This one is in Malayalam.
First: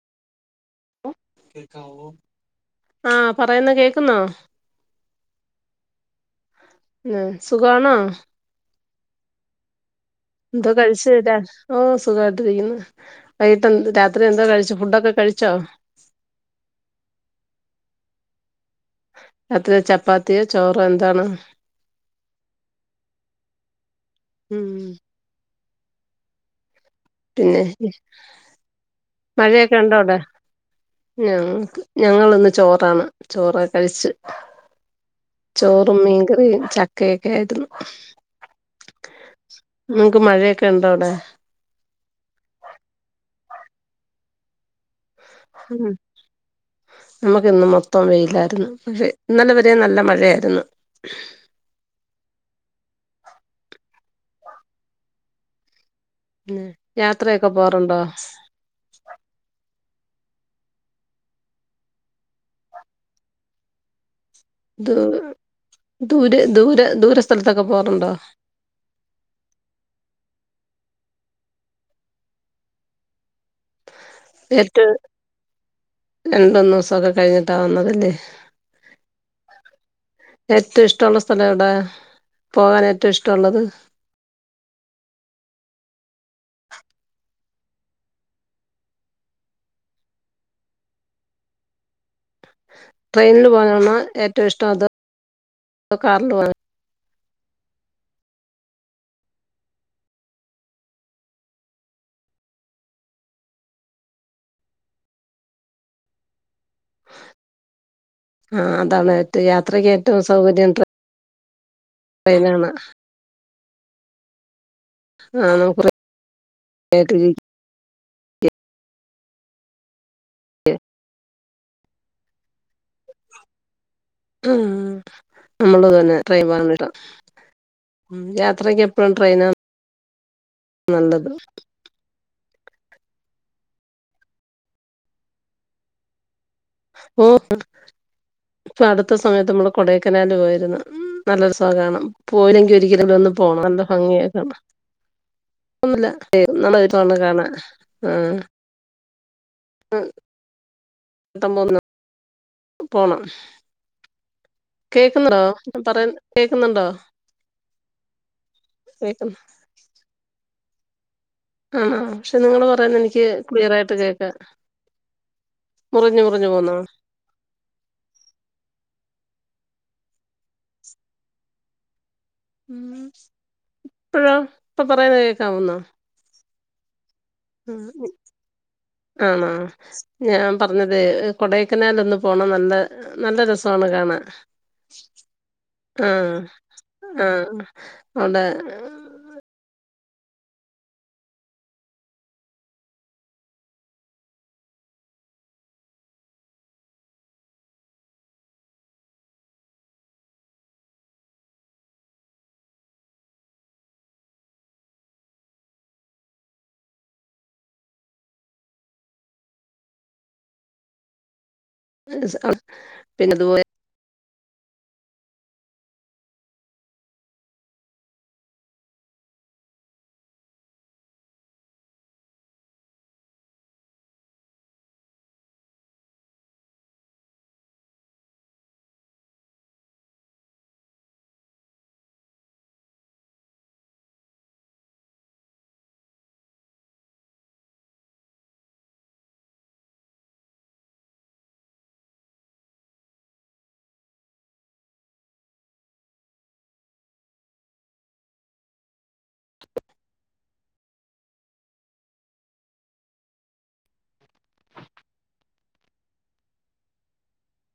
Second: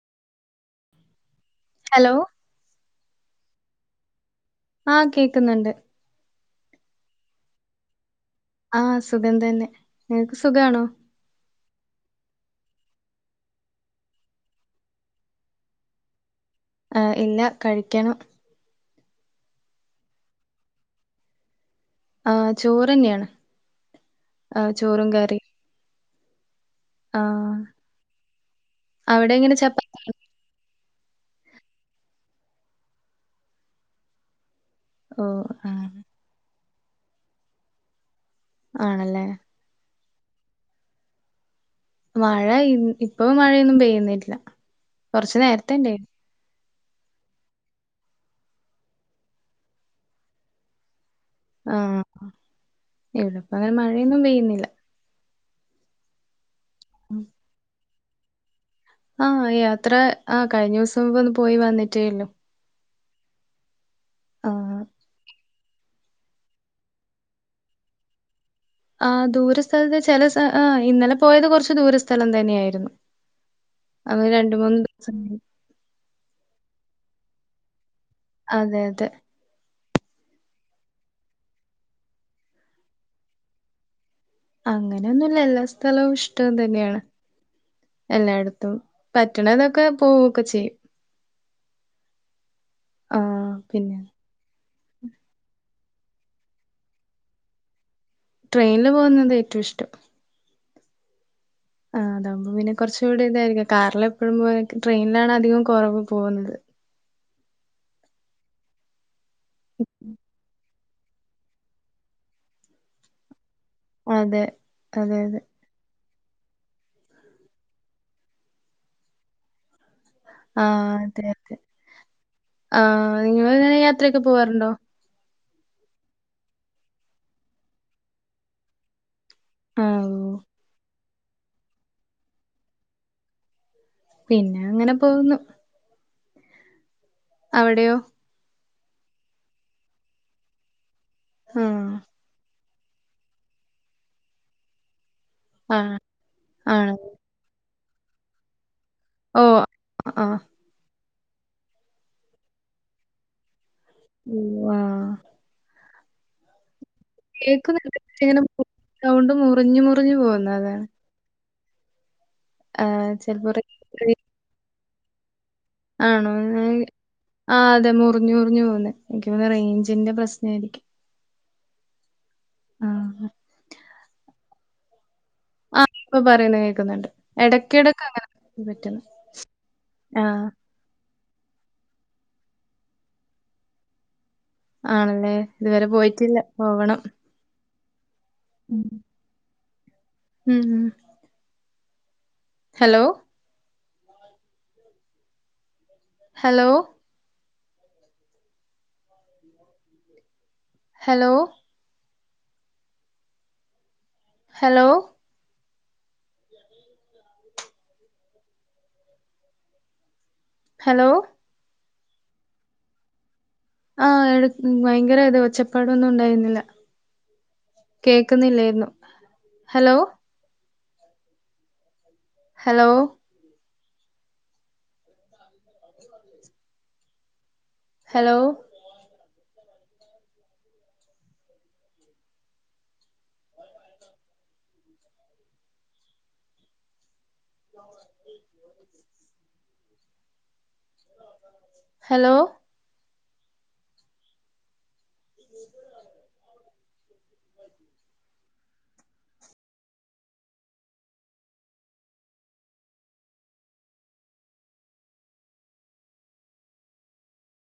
കേക്കാം ഹലോ? ആഹ് പറയുന്നേ കേക്കുന്നോ? ആഹ് കേക്ക്ന്ന്ണ്ട്. ഉം സുഖാണോ? ആഹ് സുഖം തന്നെ. നിനക്ക് എന്തോ സുഖാണോ? കയിച്ച് [unintelligible] ഓ സുഖവായിട്ടിരിക്കുന്ന് വൈട്ട് രാത്രി എന്താ കഴിച്ചേ ഫുഡൊക്കെ കഴിച്ചോ? ആഹ് ഇല്ല കഴിക്കണം. രാത്രി ചപ്പാത്തിയോ ചോറോ എന്താണ്? ആഹ് ചോറെന്ന്യാണ് ഉം ആഹ് ചോറും കറിം. പിന്നെ അവിടെ എങ്ങനെ മഴയൊക്കെയൊണ്ടോ ചപ്പാത്തി? അവ്ടെ? ഞങ്ങ് ഞങ്ങളിന്ന് ചോറാണ് ചോറൊക്കെ കഴിച്ച്. ഓ ആ, ചോറും മീന്കറിയും ചക്കയൊക്കെയായിര്ന്ന്. ആണല്ലേ. ങ്ങക്ക് മഴയൊക്കെണ്ടോ അവ്ടെ? മഴ ഇ ഇപ്പോ മഴയൊന്നും പെയ്യുന്നില്ല കൊറച്ച് നേരത്തേണ്ടേനി. നമ്മക്കിന്ന് മൊത്തോം വെയിലായിര്ന്ന് പക്ഷെ ഇന്നലെ വരെ നല്ല മഴയായിര്ന്ന്. ആഹ് ഇവിടെപ്പങ്ങനെ മഴയൊന്നും പെയ്യ് ണില്ല. ഉം യാത്രയൊക്കെ പോവാറ്ണ്ടോ? ആഹ് യാത്ര ആഹ് കഴിഞ്ഞൂസം മുമ്പ ഒന്ന് പോയി വന്നിട്ടേയൊള്ളു. ആഹ്. ദൂ ദൂരെ ദൂരെ ദൂര സ്ഥലത്തൊക്കെ പോവാറ്ണ്ടോ? ആഹ് ദൂരസ്ഥെലത്ത് ചെല സ ആഹ് ഇന്നലെ പോയത് കൊറച്ച് ദൂരസ്ഥലം തന്നെയായിര്ന്നു. ആപ്പ രണ്ട് മുന്ന് രണ്ടൂന്നോസൊക്കെ കഴിഞ്ഞിട്ടാ വന്നതല്ലേ. അതെ അതെ. ഏറ്റവും ഇഷ്ടവൊള്ള സ്ഥലം എവ്ടാ പോവാൻ ഏറ്റവും ഇഷ്ടവൊള്ളത്? അങ്ങന്യൊന്നുല്ല എല്ലാ സ്ഥലവും ഇഷ്ടം തന്ന്യാണ്. എല്ലായിടത്തും പറ്റണ ഇതൊക്കെ പോവൊക്കെ ചെയ്യും ആ ട്രെയിനിൽ പോണതാണോ പിന്നെ ഏറ്റവും ഇഷ്ട അത് കാറിൽ പോ ട്രെയിനിില് പോകുന്നത് ഏറ്റവും ഇഷ്ടം ആ് അതാവുമ്പോൾ പിന്നെ കുറച്ചുകൂടി ഇതായിരിക്കും കാറിൽ എപ്പോഴും പോെ ട്രെയിനിലാണ് അധികം കുറവ് പോകുന്നത് ആഹ അതാണ് ഏറ്റവും യാത്രയ്ക്ക് ഏറ്റവും സൗകര്യ ട്രൈയ് ട്രൈയ്നാണ് അതെ അതെ അതെ ആഹ നമ്മുറ [unintelligible] ആഹ അതെ അതെ ആഹ നിങ്ങങ്ങനെ ഉം നമ്മൾ തന്നെ ട്രെയിൻ പോകൻട്ട [unintelligible] യാത്രക്ക് എപ്പോഴും ട്രെയിൻ ആഹ നല്ലത് പിന്നെ അങ്ങനെ പോകുന്നു ഓ അവിടെയോ ഇൊ അടുത്ത സമയത്ത് നമ്മള് കൊടൈക്കനാല് പോയിരുന്നു ഉ നല്ലൊരു ആ സുഖണം പോയില്ലെങ്കിൽ ഒരിക്കലും ഒന്ന് പോണം നല്ല ഭംഗിയൊക്കാണ് ആ ഒന്ന ആണോ നല്ലതിപ്പ കാണാ ആഹ ആ പട്ടം മൂന്ന് പോണം [unintelligible] ഓ ആ കേക്കുന്നുണ്ടോ ഞാൻ പറയൻ കേക്കുന്നുണ്ടോ കേക്ക ഇങ്ങനൌണ്ട് കേക്കുന്നു മുറിഞ്ഞഞ് മുറിഞ്ഞു പോകുന്ന അതാണ് ആണ പക്ഷെ നിങ്ങള് പറയാൻ ആഹ് എനിക്ക് ചെലപ്പോ റേ ക്ലിയർ ആായിട്ട് കേക്ക ആണോ ആ അതെ മുറിഞ്ഞഞ് മുറിഞ്ഞു പോന്ന എനിക്ക്ന്നെ റേഞ്ചിന്റെ പ്രശ്ന ആയിരിക്കും ഉ ആഹ് ഇപ്പോഴാ ഇപ്പൊ പറയുന്നത് കേൾക്കാവുന്നോ ആഹ് ഇപ്പൊ പറയുന്ന കേക്കുന്നുണ്ട് ഇടക്കിടക്ക് അങ്ങനെ പറ്റുന്നു ആണോ ആ ഞാൻ പറഞ്ഞത് കൊടക്കനാൽ ഒന്ന് പോണം നല്ല നല്ല രസമാണ് കാണാ ആണല്ലേ? ഇതുവരെ പോയിട്ടില്ല. ആഹ് പോവണം. ആഹ് അവ്ടെ ഉം ഉം ഉം ഹെലോ ഹലോ ഉ ഹലോ ഹലോ ഹലോ [unintelligible] പിന്നെതുപോലെ ആഹ് എ ഭയങ്കര ഇത് ഒച്ചപ്പാടൊന്നും ഉണ്ടായുന്നില്ല കേക്കുന്നില്ലെയ്ന്നു ഹലോ ഹെലോ ജിവ്വ്വ് ഹലോ ആ ഹലോ ആഹ്മ് ഇജ്ജ്